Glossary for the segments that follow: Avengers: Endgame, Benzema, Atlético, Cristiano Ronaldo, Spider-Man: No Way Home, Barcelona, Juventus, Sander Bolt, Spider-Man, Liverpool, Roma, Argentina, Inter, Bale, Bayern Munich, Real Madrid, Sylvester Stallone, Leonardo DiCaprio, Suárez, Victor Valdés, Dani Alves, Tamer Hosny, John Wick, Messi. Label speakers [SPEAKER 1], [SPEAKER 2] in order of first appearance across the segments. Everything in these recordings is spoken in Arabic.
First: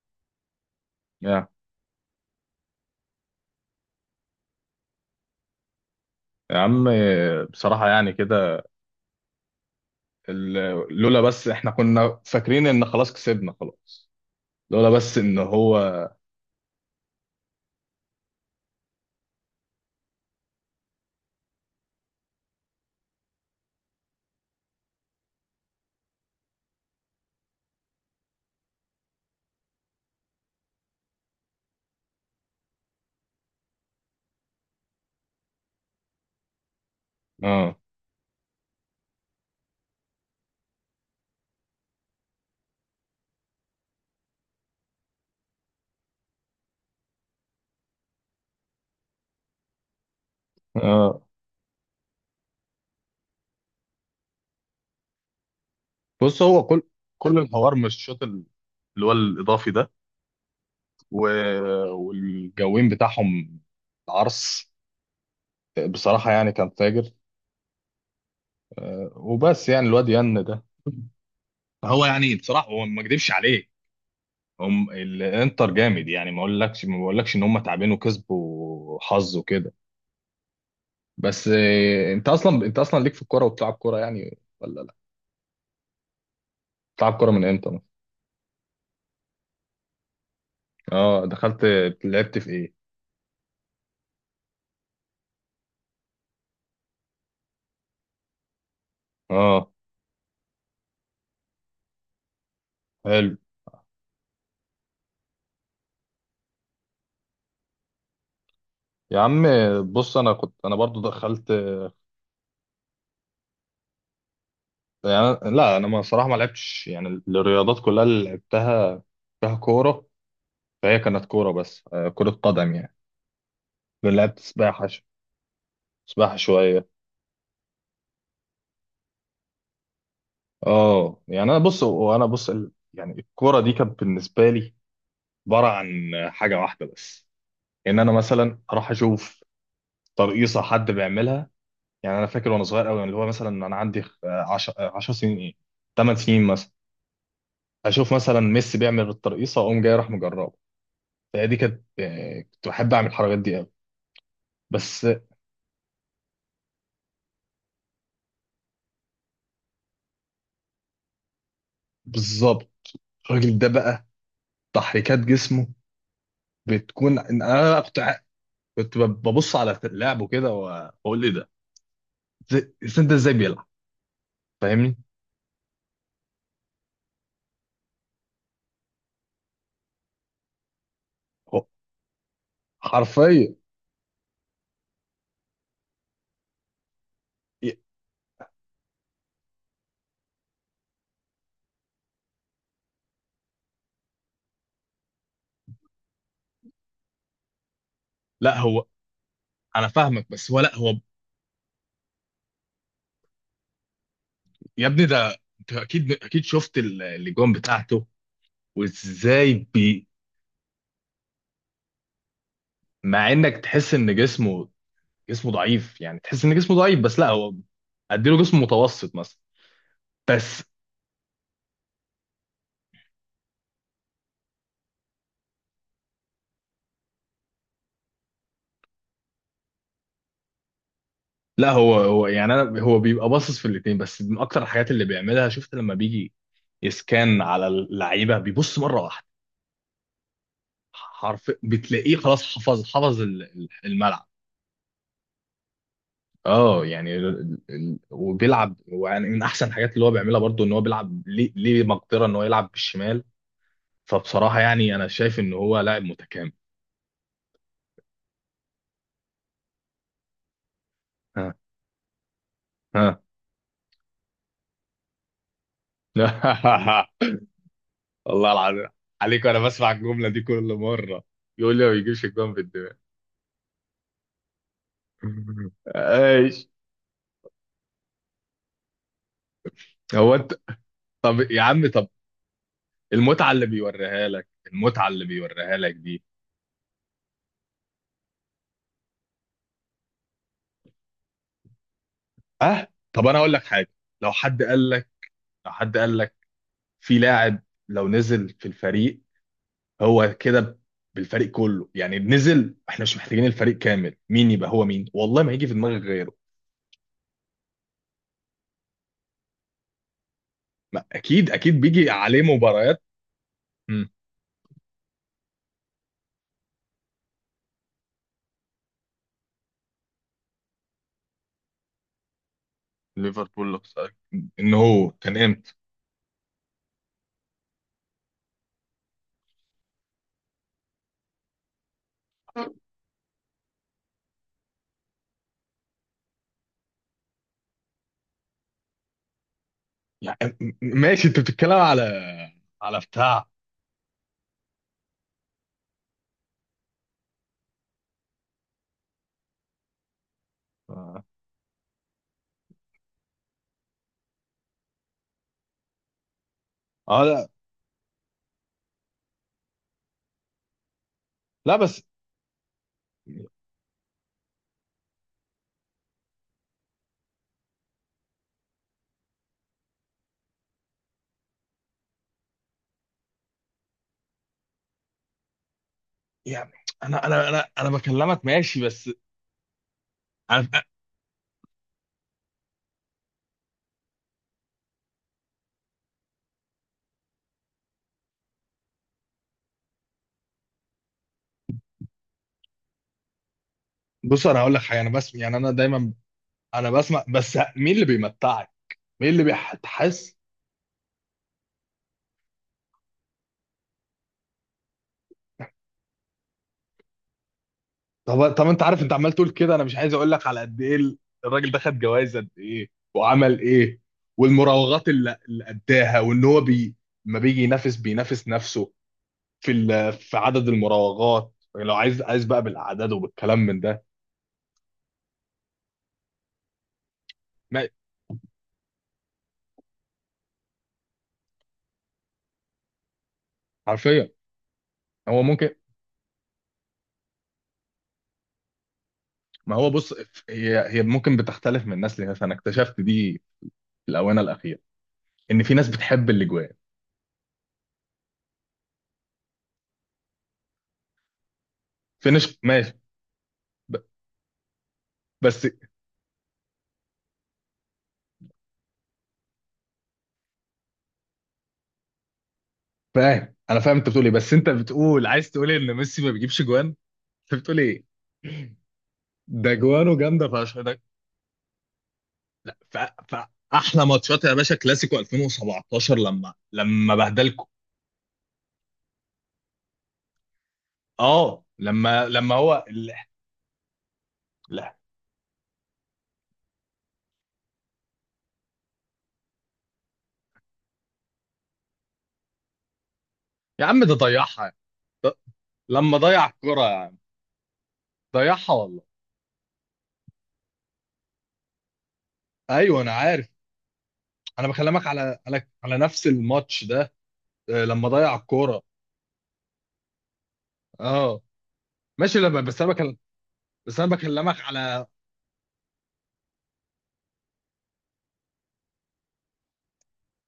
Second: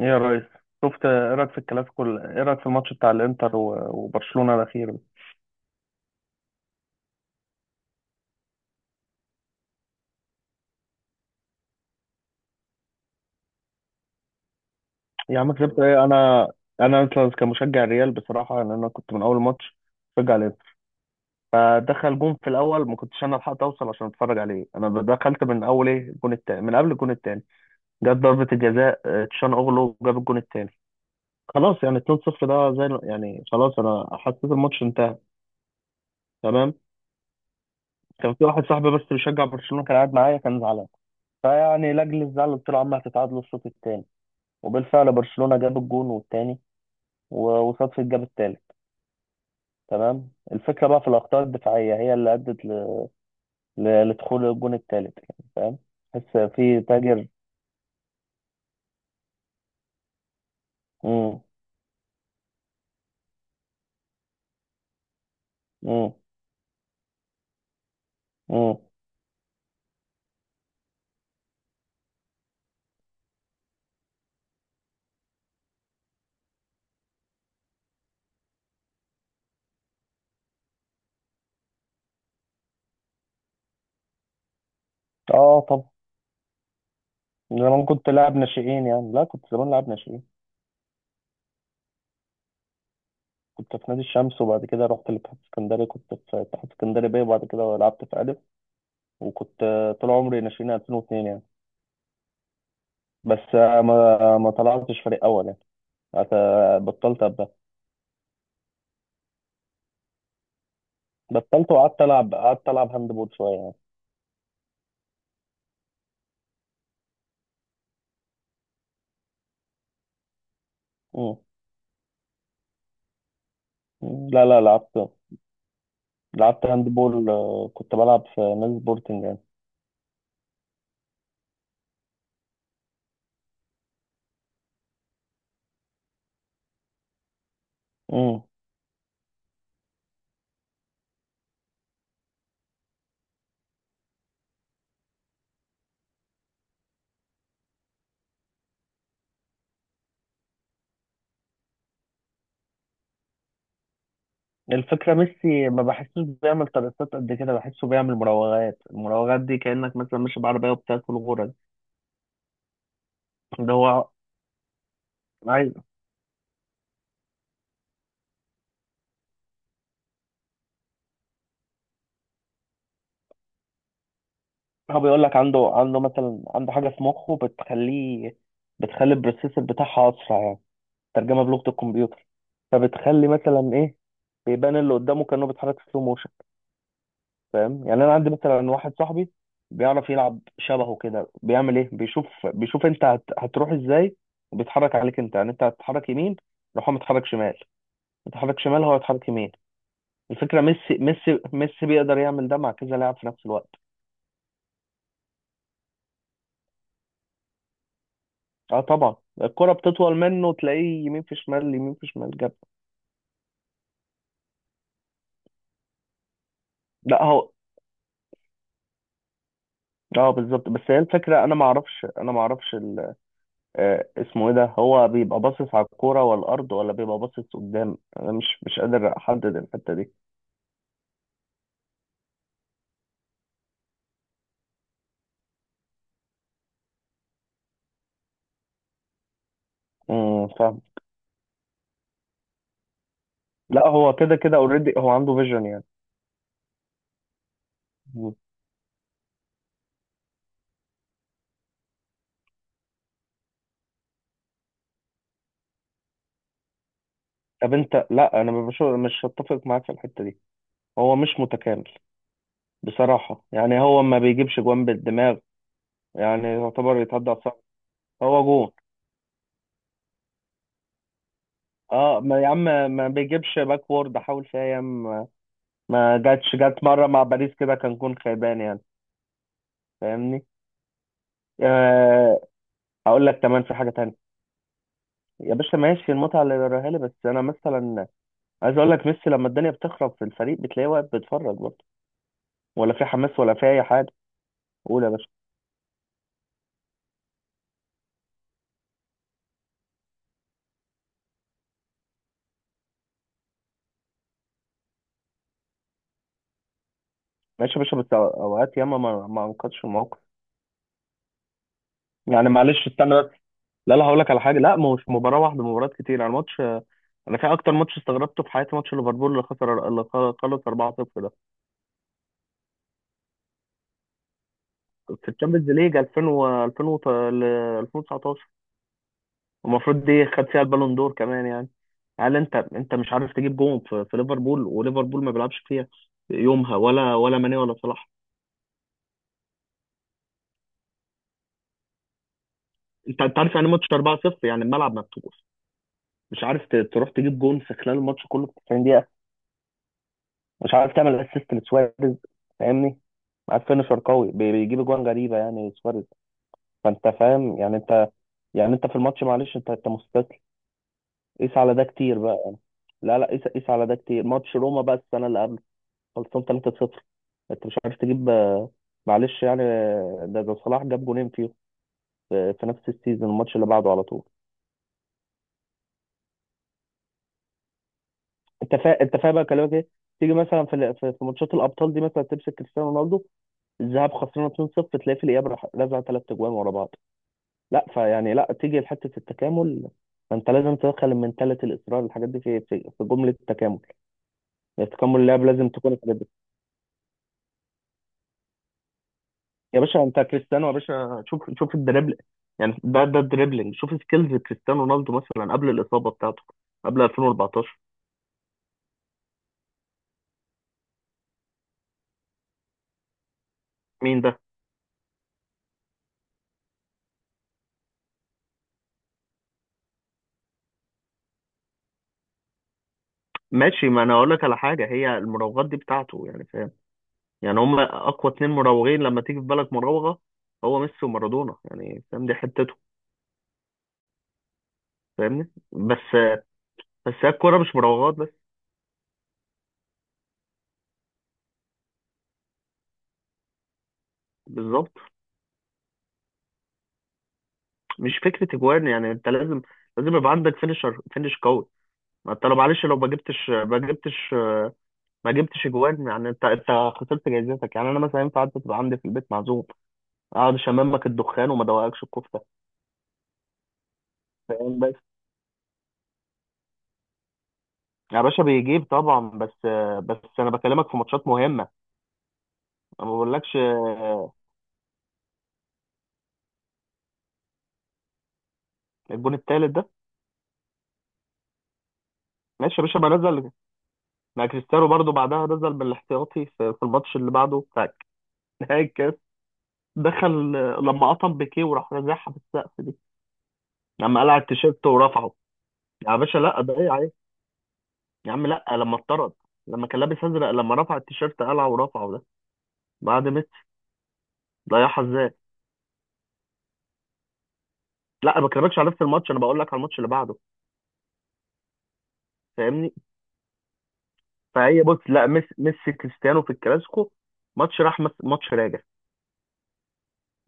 [SPEAKER 1] ايه يا ريس؟ شفت، ايه
[SPEAKER 2] يا
[SPEAKER 1] رايك في الكلاسيكو؟ ايه رايك في الماتش بتاع الانتر و- وبرشلونه الاخير ده؟
[SPEAKER 2] يا عم، بصراحة يعني كده. لولا بس احنا كنا فاكرين ان خلاص كسبنا خلاص، لولا بس ان
[SPEAKER 1] يا عم
[SPEAKER 2] هو.
[SPEAKER 1] كسبت ايه انا أصلاً كمشجع الريال، بصراحه ان انا كنت من اول ماتش بشجع الانتر. فدخل جون في الاول، ما كنتش انا لحقت اوصل عشان اتفرج عليه. انا دخلت من اول ايه الجون التاني، من قبل الجون التاني. جت ضربه الجزاء، تشان اوغلو جاب الجون التاني. خلاص يعني 2-0، ده زي يعني خلاص، انا حسيت الماتش انتهى، تمام.
[SPEAKER 2] اه.
[SPEAKER 1] كان في واحد صاحبي بس بيشجع برشلونه، كان قاعد معايا، كان زعلان. فيعني لاجل الزعل قلت له: يا عم هتتعادلوا الشوط التاني. وبالفعل برشلونة جاب الجون والتاني، و- وصدفة جاب التالت، تمام. الفكرة بقى في
[SPEAKER 2] اه.
[SPEAKER 1] الأخطاء الدفاعية، هي اللي أدت ل... لدخول الجون التالت، يعني فاهم. تحس
[SPEAKER 2] بص، هو
[SPEAKER 1] في
[SPEAKER 2] كل
[SPEAKER 1] تاجر.
[SPEAKER 2] كل الحوار مش الشوط اللي هو الاضافي ده، و...
[SPEAKER 1] مم.
[SPEAKER 2] والجوين بتاعهم العرس
[SPEAKER 1] مم.
[SPEAKER 2] بصراحة يعني كان فاجر.
[SPEAKER 1] مم.
[SPEAKER 2] وبس يعني الواد ين ده، هو يعني بصراحة هو ما اكدبش عليه، هم الانتر جامد، يعني ما بقولكش ان هم تعبانين وكسبوا حظ وكده. بس انت اصلا ليك في الكوره وبتلعب كوره يعني، ولا لا؟
[SPEAKER 1] اه، طب.
[SPEAKER 2] بتلعب كوره من امتى
[SPEAKER 1] زمان
[SPEAKER 2] مثلا؟
[SPEAKER 1] كنت لاعب ناشئين يعني. لا، كنت زمان لاعب ناشئين.
[SPEAKER 2] اه دخلت، لعبت في ايه؟
[SPEAKER 1] كنت في نادي الشمس، وبعد كده رحت لاتحاد اسكندري، كنت في اتحاد اسكندري بيه، وبعد كده لعبت في ألف. وكنت
[SPEAKER 2] اه
[SPEAKER 1] طول عمري ناشئين 2002 يعني.
[SPEAKER 2] حلو.
[SPEAKER 1] بس ما طلعتش فريق أول يعني. بطلت أبقى.
[SPEAKER 2] يا عم بص، انا كنت انا برضو دخلت.
[SPEAKER 1] بطلت، وقعدت العب. قعدت العب هاند بول شويه يعني.
[SPEAKER 2] يعني لا، انا ما صراحه ما لعبتش، يعني الرياضات كلها اللي لعبتها فيها كوره، فهي كانت
[SPEAKER 1] مم.
[SPEAKER 2] كوره بس كره قدم يعني.
[SPEAKER 1] مم.
[SPEAKER 2] لعبت
[SPEAKER 1] لا لا،
[SPEAKER 2] سباحه
[SPEAKER 1] لعبت.
[SPEAKER 2] سباحه
[SPEAKER 1] لعبت
[SPEAKER 2] شويه.
[SPEAKER 1] هاند بول، كنت بلعب في نادي سبورتنج يعني.
[SPEAKER 2] اه يعني انا بص يعني الكوره دي كانت بالنسبه لي عباره عن حاجه واحده بس، ان انا
[SPEAKER 1] مم.
[SPEAKER 2] مثلا اروح اشوف ترقيصه حد بيعملها. يعني انا فاكر وانا صغير قوي، يعني اللي هو مثلا انا عندي 10 سنين، ايه 8 سنين مثلا، اشوف مثلا ميسي بيعمل الترقيصه اقوم جاي راح مجربه. فهي دي كانت كنت بحب اعمل الحركات دي قوي بس.
[SPEAKER 1] الفكره ميسي ما بحسوش بيعمل ترقصات قد كده، بحسه بيعمل مراوغات. المراوغات دي كانك مثلا ماشي بعربيه وبتاكل غرز.
[SPEAKER 2] بالظبط، الراجل ده
[SPEAKER 1] ده
[SPEAKER 2] بقى
[SPEAKER 1] هو
[SPEAKER 2] تحريكات جسمه
[SPEAKER 1] عايز.
[SPEAKER 2] بتكون... انا بقى كنت ببص على لعبه كده واقول ايه ده. إزاي ده، ازاي بيلعب؟ فاهمني؟
[SPEAKER 1] هو بيقول لك عنده حاجه في مخه بتخليه، بتخلي البروسيسور بتاعها اسرع يعني. ترجمه بلغه
[SPEAKER 2] هو
[SPEAKER 1] الكمبيوتر، فبتخلي
[SPEAKER 2] حرفيا،
[SPEAKER 1] مثلا ايه، بيبان اللي قدامه كانه بيتحرك سلو موشن. فاهم يعني. انا عندي مثلا واحد صاحبي بيعرف يلعب شبهه، كده بيعمل ايه، بيشوف انت هتروح ازاي وبيتحرك عليك. انت يعني انت هتتحرك يمين، يروح هو متحرك شمال.
[SPEAKER 2] لا
[SPEAKER 1] متحرك شمال،
[SPEAKER 2] هو،
[SPEAKER 1] هو يتحرك يمين.
[SPEAKER 2] انا فاهمك بس هو،
[SPEAKER 1] الفكره
[SPEAKER 2] لا هو.
[SPEAKER 1] ميسي بيقدر يعمل ده مع كذا لاعب في نفس الوقت.
[SPEAKER 2] يا ابني ده انت اكيد اكيد شفت الاجوان بتاعته
[SPEAKER 1] اه طبعا.
[SPEAKER 2] وازاي
[SPEAKER 1] الكره
[SPEAKER 2] بي.
[SPEAKER 1] بتطول منه، تلاقيه يمين في شمال، يمين في شمال، جاب.
[SPEAKER 2] مع انك تحس ان جسمه، جسمه ضعيف يعني، تحس ان جسمه ضعيف بس
[SPEAKER 1] لا
[SPEAKER 2] لا
[SPEAKER 1] هو.
[SPEAKER 2] هو، اديله جسم متوسط مثلا.
[SPEAKER 1] اه
[SPEAKER 2] بس
[SPEAKER 1] بالظبط. بس هي الفكره، انا ما اعرفش ال... آه اسمه ايه ده، هو بيبقى باصص على الكوره والارض، ولا بيبقى باصص قدام؟ انا مش قادر احدد الحته دي.
[SPEAKER 2] لا، هو يعني انا هو بيبقى باصص في الاثنين، بس من اكتر الحاجات اللي بيعملها، شفت لما بيجي يسكان على اللعيبه بيبص مره واحده
[SPEAKER 1] فاهم.
[SPEAKER 2] حرف بتلاقيه خلاص، حفظ
[SPEAKER 1] لا هو،
[SPEAKER 2] الملعب.
[SPEAKER 1] كده كده اوريدي هو عنده فيجن يعني.
[SPEAKER 2] اه يعني
[SPEAKER 1] مم.
[SPEAKER 2] وبيلعب، يعني من احسن الحاجات اللي هو بيعملها برضو ان هو بيلعب ليه مقدره ان هو يلعب بالشمال. فبصراحه يعني انا شايف ان هو لاعب متكامل.
[SPEAKER 1] طب انت، لا انا مش هتفق معاك في الحته دي. هو مش متكامل.
[SPEAKER 2] ها.
[SPEAKER 1] بصراحه يعني هو ما بيجيبش جوان بالدماغ. يعني يعتبر يتعدى على الصعب. هو
[SPEAKER 2] والله
[SPEAKER 1] جون.
[SPEAKER 2] العظيم عليك، وانا بسمع الجمله دي كل مره، يقول لي ما
[SPEAKER 1] اه،
[SPEAKER 2] بيجيبش
[SPEAKER 1] ما يا
[SPEAKER 2] الجون في
[SPEAKER 1] عم،
[SPEAKER 2] الدماغ.
[SPEAKER 1] ما بيجيبش باكورد. حاول فيها ياما ما جاتش،
[SPEAKER 2] ايش؟
[SPEAKER 1] جات مره مع باريس كده، كان جون خيبان يعني.
[SPEAKER 2] هو
[SPEAKER 1] فاهمني.
[SPEAKER 2] انت طب يا عم طب.
[SPEAKER 1] آه اقول لك
[SPEAKER 2] المتعه
[SPEAKER 1] كمان
[SPEAKER 2] اللي
[SPEAKER 1] في حاجه تانية.
[SPEAKER 2] بيوريها لك، المتعه اللي
[SPEAKER 1] يا باشا
[SPEAKER 2] بيوريها لك
[SPEAKER 1] ماشي،
[SPEAKER 2] دي.
[SPEAKER 1] المتعه اللي وراها لي، بس انا مثلا عايز اقول لك: ميسي لما الدنيا بتخرب في الفريق، بتلاقيه واقف بيتفرج برضه.
[SPEAKER 2] اه
[SPEAKER 1] ولا في
[SPEAKER 2] طب انا
[SPEAKER 1] حماس
[SPEAKER 2] اقول
[SPEAKER 1] ولا
[SPEAKER 2] لك
[SPEAKER 1] في اي
[SPEAKER 2] حاجه.
[SPEAKER 1] حاجه.
[SPEAKER 2] لو حد قال
[SPEAKER 1] قول يا
[SPEAKER 2] لك
[SPEAKER 1] باشا.
[SPEAKER 2] لو حد قال لك في لاعب لو نزل في الفريق، هو كده بالفريق كله يعني نزل، احنا مش محتاجين الفريق كامل، مين يبقى هو؟ مين والله ما هيجي في دماغك غيره.
[SPEAKER 1] ماشي يا باشا، بس اوقات ياما ما انقذش الموقف.
[SPEAKER 2] ما اكيد اكيد بيجي عليه
[SPEAKER 1] يعني معلش
[SPEAKER 2] مباريات.
[SPEAKER 1] استنى بس. لا لا، هقول لك على حاجه. لا، ما هو مش مباراه واحده، مباريات كتير يعني ماتش. انا في اكتر ماتش استغربته في حياتي، ماتش ليفربول اللي خسر، اللي خلص 4-0 ده،
[SPEAKER 2] ليفربول خسارة. ان هو
[SPEAKER 1] في
[SPEAKER 2] كان
[SPEAKER 1] الشامبيونز
[SPEAKER 2] امتى؟
[SPEAKER 1] ليج 2000 و 2000 وت- ل 2019. المفروض دي خد فيها البالون دور كمان يعني. هل انت، مش عارف تجيب جون في ليفربول، وليفربول ما بيلعبش فيها يومها ولا ماني ولا صلاح؟
[SPEAKER 2] يعني ماشي، انت بتتكلم على، على
[SPEAKER 1] انت،
[SPEAKER 2] بتاع.
[SPEAKER 1] عارف يعني ماتش 4-0، يعني الملعب مفتوح، مش عارف تروح تجيب جون في خلال الماتش كله في 90 دقيقة. مش عارف تعمل
[SPEAKER 2] اه
[SPEAKER 1] اسيست لسواريز. فاهمني. معاك فينشر قوي بيجيب اجوان غريبة، يعني سواريز. فانت
[SPEAKER 2] لا
[SPEAKER 1] فاهم يعني انت، يعني انت في الماتش معلش، انت مستسلم. قيس على
[SPEAKER 2] لا
[SPEAKER 1] ده
[SPEAKER 2] بس،
[SPEAKER 1] كتير بقى يعني. لا لا، قيس قيس على ده كتير. ماتش روما بقى السنة اللي قبل، خلصان 3-0. انت مش عارف تجيب، معلش يعني، ده صلاح جاب جونين فيه في نفس السيزون، الماتش اللي بعده على طول.
[SPEAKER 2] يعني انا بكلمك
[SPEAKER 1] انت
[SPEAKER 2] ماشي بس.
[SPEAKER 1] انت فاهم بقى كلامك ايه؟ تيجي مثلا في
[SPEAKER 2] انا
[SPEAKER 1] ال- في في ماتشات الابطال دي، مثلا تمسك كريستيانو رونالدو، الذهاب خسرنا 2-0، تلاقي في الإياب راح رزع ثلاث أجوان ورا بعض. لا فيعني، لا، تيجي لحتة التكامل. فأنت لازم تدخل المنتاليتي، الإصرار، الحاجات دي في جملة التكامل.
[SPEAKER 2] بص، انا هقول لك
[SPEAKER 1] يعني
[SPEAKER 2] حاجه. انا
[SPEAKER 1] تكامل
[SPEAKER 2] بسمع
[SPEAKER 1] اللعب
[SPEAKER 2] يعني،
[SPEAKER 1] لازم
[SPEAKER 2] انا
[SPEAKER 1] تكون
[SPEAKER 2] دايما
[SPEAKER 1] الحاجات دي.
[SPEAKER 2] انا بسمع، بس مين اللي بيمتعك؟ مين اللي
[SPEAKER 1] يا باشا أنت
[SPEAKER 2] بيحس؟
[SPEAKER 1] كريستيانو، يا باشا شوف شوف الدريبل، يعني ده الدريبلينج. شوف سكيلز كريستيانو رونالدو مثلا، قبل الإصابة بتاعته، قبل 2014.
[SPEAKER 2] طب طب انت عارف، انت عمال تقول كده، انا مش عايز اقول لك على قد ايه الراجل ده خد جوائز قد ايه وعمل ايه.
[SPEAKER 1] مين ده؟
[SPEAKER 2] والمراوغات اللي اداها، وان هو بي، ما بيجي بينافس نفسه في في عدد المراوغات، يعني لو عايز بقى بالاعداد وبالكلام من
[SPEAKER 1] ماشي، ما
[SPEAKER 2] ده.
[SPEAKER 1] انا اقول لك على حاجه. هي المراوغات دي بتاعته يعني، فاهم؟ يعني هم
[SPEAKER 2] ما
[SPEAKER 1] اقوى اتنين مراوغين لما تيجي في بالك مراوغه، هو ميسي ومارادونا. يعني فاهم، دي حتته.
[SPEAKER 2] حرفيا، هو
[SPEAKER 1] فاهمني
[SPEAKER 2] ممكن.
[SPEAKER 1] بس. بس هي الكوره مش مراوغات بس.
[SPEAKER 2] ما هو بص، هي ممكن بتختلف من ناس لناس، انا اكتشفت دي في الاونه الاخيره
[SPEAKER 1] بالظبط.
[SPEAKER 2] ان في ناس بتحب الاجوان،
[SPEAKER 1] مش فكره اجوان يعني، انت لازم، يبقى عندك فينش قوي.
[SPEAKER 2] في
[SPEAKER 1] ما انت لو
[SPEAKER 2] ناس
[SPEAKER 1] معلش،
[SPEAKER 2] ماشي
[SPEAKER 1] لو
[SPEAKER 2] ب-
[SPEAKER 1] ما
[SPEAKER 2] بس.
[SPEAKER 1] جبتش اجوان، يعني انت، خسرت جايزتك. يعني انا مثلا ينفع انت تبقى عندي في البيت معزوم، اقعد اشممك الدخان وما ادوقكش الكفته؟
[SPEAKER 2] فاهم، انا فاهم انت بتقول ايه، بس انت
[SPEAKER 1] فاهم بس.
[SPEAKER 2] بتقول عايز تقول إيه؟ ان ميسي ما بيجيبش جوان؟ انت بتقول ايه؟
[SPEAKER 1] يا باشا بيجيب طبعا، بس
[SPEAKER 2] ده جوانه
[SPEAKER 1] بس
[SPEAKER 2] جامده
[SPEAKER 1] انا
[SPEAKER 2] فشخ
[SPEAKER 1] بكلمك
[SPEAKER 2] ده.
[SPEAKER 1] في ماتشات مهمه.
[SPEAKER 2] لا
[SPEAKER 1] انا ما بقولكش.
[SPEAKER 2] احلى ماتشات يا باشا كلاسيكو 2017 لما بهدلكم.
[SPEAKER 1] الجون التالت ده.
[SPEAKER 2] اه لما
[SPEAKER 1] ماشي
[SPEAKER 2] هو.
[SPEAKER 1] يا باشا، ما نزل. ما كريستيانو برضو بعدها نزل بالاحتياطي في الماتش اللي بعده بتاع نهائي. دخل، لما قطم بيكيه وراح رازعها في السقف دي،
[SPEAKER 2] يا عم ده
[SPEAKER 1] لما قلع
[SPEAKER 2] ضيعها،
[SPEAKER 1] التيشيرت ورفعه.
[SPEAKER 2] ده
[SPEAKER 1] يا
[SPEAKER 2] لما
[SPEAKER 1] باشا
[SPEAKER 2] ضيع
[SPEAKER 1] لا، ده
[SPEAKER 2] الكرة
[SPEAKER 1] ايه
[SPEAKER 2] يا
[SPEAKER 1] عيب.
[SPEAKER 2] عم،
[SPEAKER 1] يا عم لا،
[SPEAKER 2] ضيعها
[SPEAKER 1] لما
[SPEAKER 2] والله.
[SPEAKER 1] اتطرد، لما كان لابس ازرق، لما رفع التيشيرت قلعه ورفعه ده،
[SPEAKER 2] ايوه انا
[SPEAKER 1] بعد ميسي.
[SPEAKER 2] عارف، انا
[SPEAKER 1] ضيعها
[SPEAKER 2] بكلمك
[SPEAKER 1] ازاي.
[SPEAKER 2] على على نفس الماتش ده. لما
[SPEAKER 1] لا
[SPEAKER 2] ضيع
[SPEAKER 1] أنا ما بكلمكش
[SPEAKER 2] الكوره.
[SPEAKER 1] على نفس الماتش، انا بقول لك على الماتش اللي بعده.
[SPEAKER 2] اه ماشي لما بس
[SPEAKER 1] فاهمني.
[SPEAKER 2] انا بكلمك
[SPEAKER 1] فهي بص،
[SPEAKER 2] على.
[SPEAKER 1] لا، ميسي كريستيانو في الكلاسيكو. ماتش راجع.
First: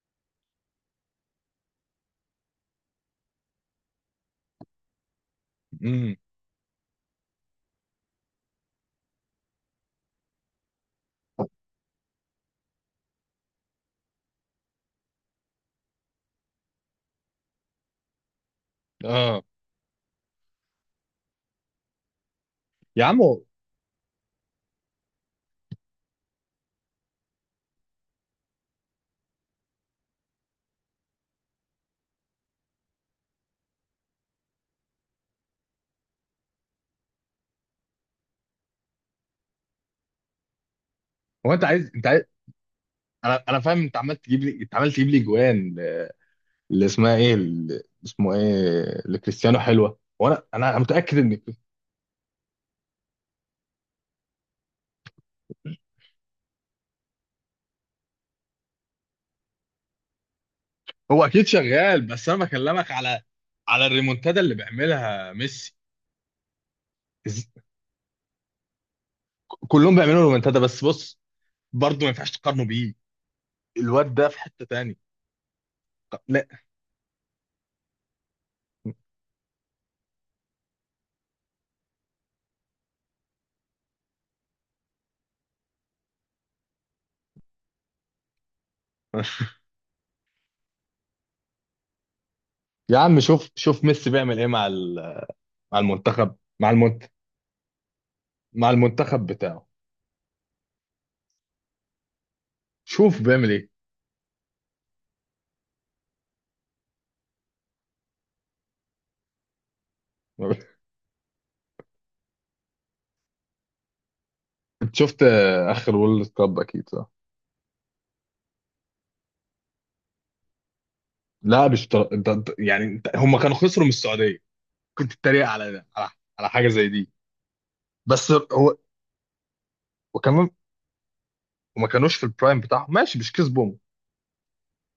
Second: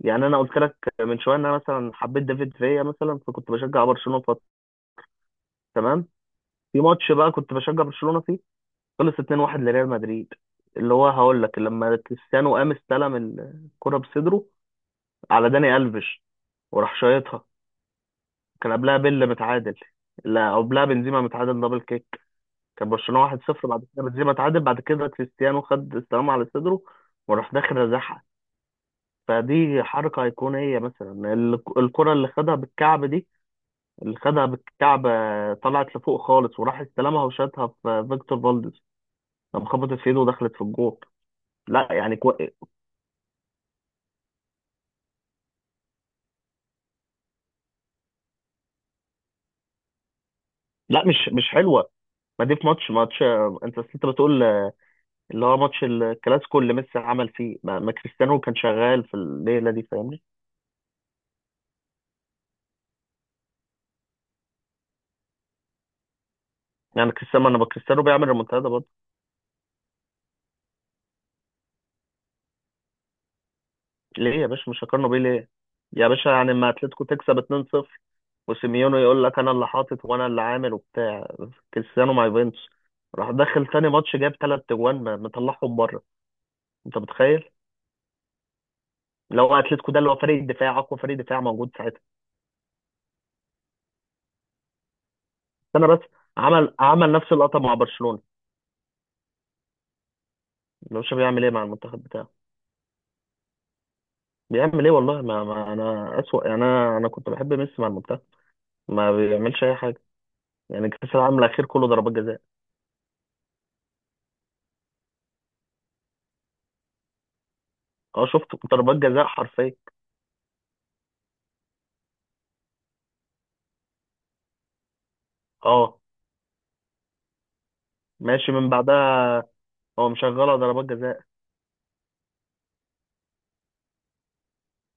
[SPEAKER 1] يعني انا قلت لك من شويه ان انا مثلا حبيت دافيد فيا مثلا، فكنت بشجع برشلونه فتره، تمام.
[SPEAKER 2] امم.
[SPEAKER 1] في ماتش بقى كنت بشجع برشلونه فيه، خلص 2-1 لريال مدريد، اللي هو هقول لك لما كريستيانو قام استلم الكرة بصدره على داني ألفيش وراح شايطها. كان قبلها بيل
[SPEAKER 2] اه
[SPEAKER 1] متعادل. لا، قبلها بنزيما متعادل دبل كيك. كان
[SPEAKER 2] يا عم
[SPEAKER 1] برشلونة
[SPEAKER 2] هو
[SPEAKER 1] 1-0، بعد كده بنزيما اتعادل، بعد كده كريستيانو خد استلام على صدره وراح داخل رزعها. فدي حركة أيقونية مثلا، الكرة اللي خدها بالكعب دي، اللي خدها بالكعب، طلعت لفوق خالص، وراح استلمها وشاتها في فيكتور فالديز لما خبطت في ايده ودخلت في الجول.
[SPEAKER 2] هو انت
[SPEAKER 1] لا
[SPEAKER 2] عايز انت
[SPEAKER 1] يعني
[SPEAKER 2] عايز انا فاهم، انت عمال تجيب لي جوان، اللي اسمه ايه لكريستيانو حلوه، وانا
[SPEAKER 1] لا،
[SPEAKER 2] متاكد
[SPEAKER 1] مش
[SPEAKER 2] ان
[SPEAKER 1] مش حلوه. ما دي في ماتش، انت أصل انت بتقول اللي هو ماتش الكلاسيكو اللي ميسي عمل فيه، ما كريستيانو كان شغال في الليله دي. فاهمني.
[SPEAKER 2] هو اكيد شغال، بس انا بكلمك على الريمونتادا اللي بيعملها ميسي.
[SPEAKER 1] يعني كريستيانو ما انا كريستيانو بيعمل ريمونتادا برضه.
[SPEAKER 2] كلهم بيعملوا رومنتادا، بس بص برضه ما ينفعش تقارنه بيه، الواد ده
[SPEAKER 1] ليه
[SPEAKER 2] في
[SPEAKER 1] يا
[SPEAKER 2] حتة
[SPEAKER 1] باشا مش
[SPEAKER 2] تاني.
[SPEAKER 1] هقارنه بيه؟ ليه؟ يا باشا
[SPEAKER 2] لا
[SPEAKER 1] يعني، اما اتلتيكو تكسب 2-0 وسيميونو يقول لك انا اللي حاطط وانا اللي عامل وبتاع، كريستيانو مع يوفنتوس راح دخل تاني ماتش، جاب ثلاث اجوان، مطلعهم بره. انت متخيل؟ لو اتلتيكو ده اللي هو فريق الدفاع، اقوى فريق دفاع موجود ساعتها.
[SPEAKER 2] يا عم، شوف شوف ميسي بيعمل ايه مع مع
[SPEAKER 1] استنى بس.
[SPEAKER 2] المنتخب،
[SPEAKER 1] عمل، نفس اللقطه مع برشلونه.
[SPEAKER 2] مع المنتخب بتاعه،
[SPEAKER 1] ملوش. بيعمل ايه مع المنتخب بتاعه.
[SPEAKER 2] شوف بيعمل ايه.
[SPEAKER 1] بيعمل ايه والله. ما انا اسوأ يعني. انا كنت بحب ميسي مع المنتخب، ما بيعملش اي حاجه. يعني كاس العالم الاخير كله ضربات جزاء.
[SPEAKER 2] انت شفت اخر وورلد كاب اكيد صح؟
[SPEAKER 1] اه، شفت ضربات جزاء حرفيا.
[SPEAKER 2] لا مش انت يعني هم كانوا خسروا من السعودية، كنت اتريق على ده
[SPEAKER 1] اه.
[SPEAKER 2] على حاجة زي دي، بس
[SPEAKER 1] ماشي، من
[SPEAKER 2] هو.
[SPEAKER 1] بعدها هو
[SPEAKER 2] وكمان
[SPEAKER 1] مشغله ضربات جزاء.
[SPEAKER 2] وما كانوش في البرايم بتاعهم، ماشي مش كسبهم.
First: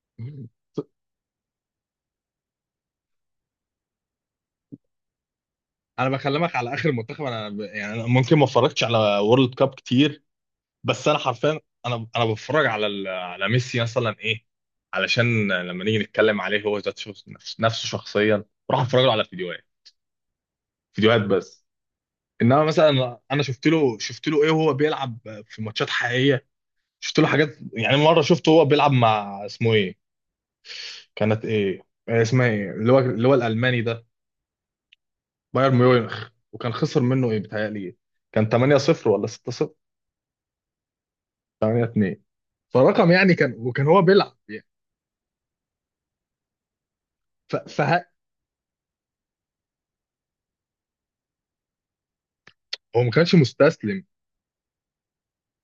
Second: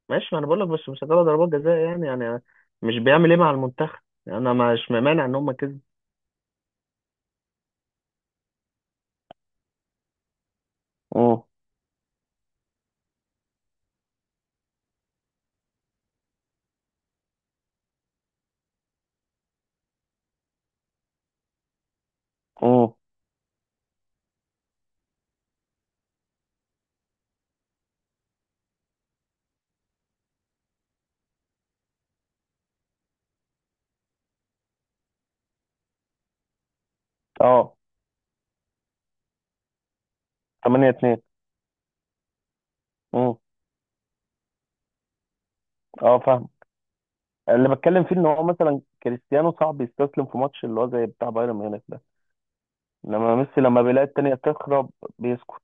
[SPEAKER 1] ماشي، ما انا بقول لك، بس مشغله ضربات جزاء يعني، مش بيعمل ايه مع المنتخب. يعني انا مش مانع ان هم كسبوا.
[SPEAKER 2] انا بكلمك على اخر منتخب، انا يعني انا ممكن ما اتفرجتش على وورلد كاب كتير، بس انا
[SPEAKER 1] امم
[SPEAKER 2] حرفيا، انا بتفرج على على ميسي مثلا ايه، علشان لما نيجي نتكلم عليه هو نفسه شخصيا، بروح اتفرج له على فيديوهات بس، انما
[SPEAKER 1] امم
[SPEAKER 2] مثلا انا شفت له ايه وهو بيلعب في ماتشات حقيقيه، شفت له حاجات. يعني مره شفته هو بيلعب مع اسمه ايه، كانت ايه، إيه اسمها ايه اللي هو الالماني ده، بايرن ميونخ، وكان خسر منه ايه
[SPEAKER 1] اه،
[SPEAKER 2] بيتهيألي. كان 8-0 ولا 6-0؟
[SPEAKER 1] 8-2.
[SPEAKER 2] 8-2. فرقم يعني
[SPEAKER 1] امم
[SPEAKER 2] كان، هو بيلعب يعني.
[SPEAKER 1] اه فاهم.
[SPEAKER 2] ف-
[SPEAKER 1] اللي بتكلم
[SPEAKER 2] فه-
[SPEAKER 1] فيه ان هو مثلا كريستيانو صعب يستسلم في ماتش اللي هو زي بتاع بايرن ميونخ ده،
[SPEAKER 2] هو ما كانش
[SPEAKER 1] لما
[SPEAKER 2] مستسلم
[SPEAKER 1] بيلاقي التانية بتخرب بيسكت.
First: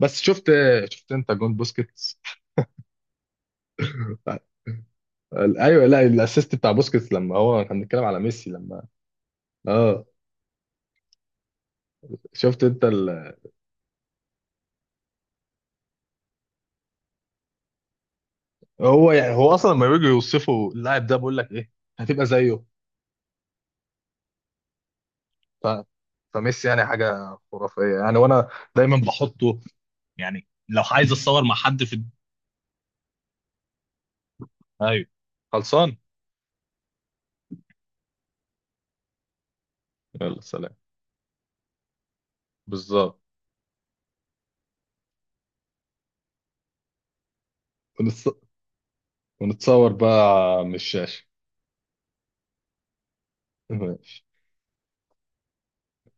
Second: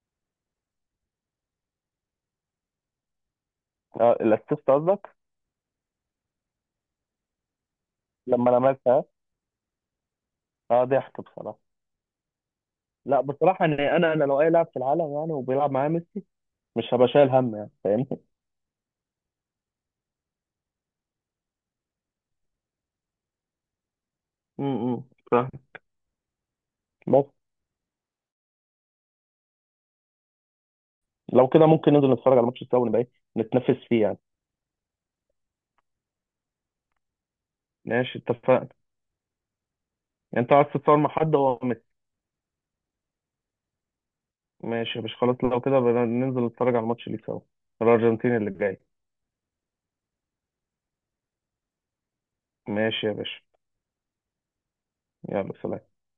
[SPEAKER 2] بس. شفت انت جون بوسكيتس.
[SPEAKER 1] الاسيست قصدك.
[SPEAKER 2] ايوه لا، الاسيست بتاع بوسكيتس، لما هو كان بيتكلم على
[SPEAKER 1] لما
[SPEAKER 2] ميسي لما.
[SPEAKER 1] لمسها.
[SPEAKER 2] اه
[SPEAKER 1] اه، ضحك بصراحة.
[SPEAKER 2] شفت انت
[SPEAKER 1] لا بصراحة، ان انا، لو اي لاعب في العالم يعني وبيلعب معايا ميسي، مش هبقى شايل هم يعني، فاهمني.
[SPEAKER 2] هو يعني هو اصلا لما بيجوا يوصفوا اللاعب ده بيقول لك ايه؟ هتبقى زيه.
[SPEAKER 1] امم فاهم
[SPEAKER 2] ف... فميسي يعني
[SPEAKER 1] بس.
[SPEAKER 2] حاجه خرافيه، يعني وانا دايما بحطه، يعني لو عايز اتصور
[SPEAKER 1] لو
[SPEAKER 2] مع
[SPEAKER 1] كده
[SPEAKER 2] حد
[SPEAKER 1] ممكن
[SPEAKER 2] في.
[SPEAKER 1] ننزل نتفرج على ماتش سوا، ونبقى ايه، نتنافس فيه يعني.
[SPEAKER 2] ايوه، خلصان،
[SPEAKER 1] ماشي اتفقنا.
[SPEAKER 2] يلا
[SPEAKER 1] يعني انت عايز
[SPEAKER 2] سلام.
[SPEAKER 1] تتصور مع حد هو ميسي.
[SPEAKER 2] بالظبط.
[SPEAKER 1] ماشي، مش خلاص لو كده بقى، ننزل نتفرج على الماتش اللي سوا،
[SPEAKER 2] ونتص...
[SPEAKER 1] الارجنتين اللي جاي.
[SPEAKER 2] ونتصور بقى من الشاشه.
[SPEAKER 1] ماشي يا باشا، يلا سلام.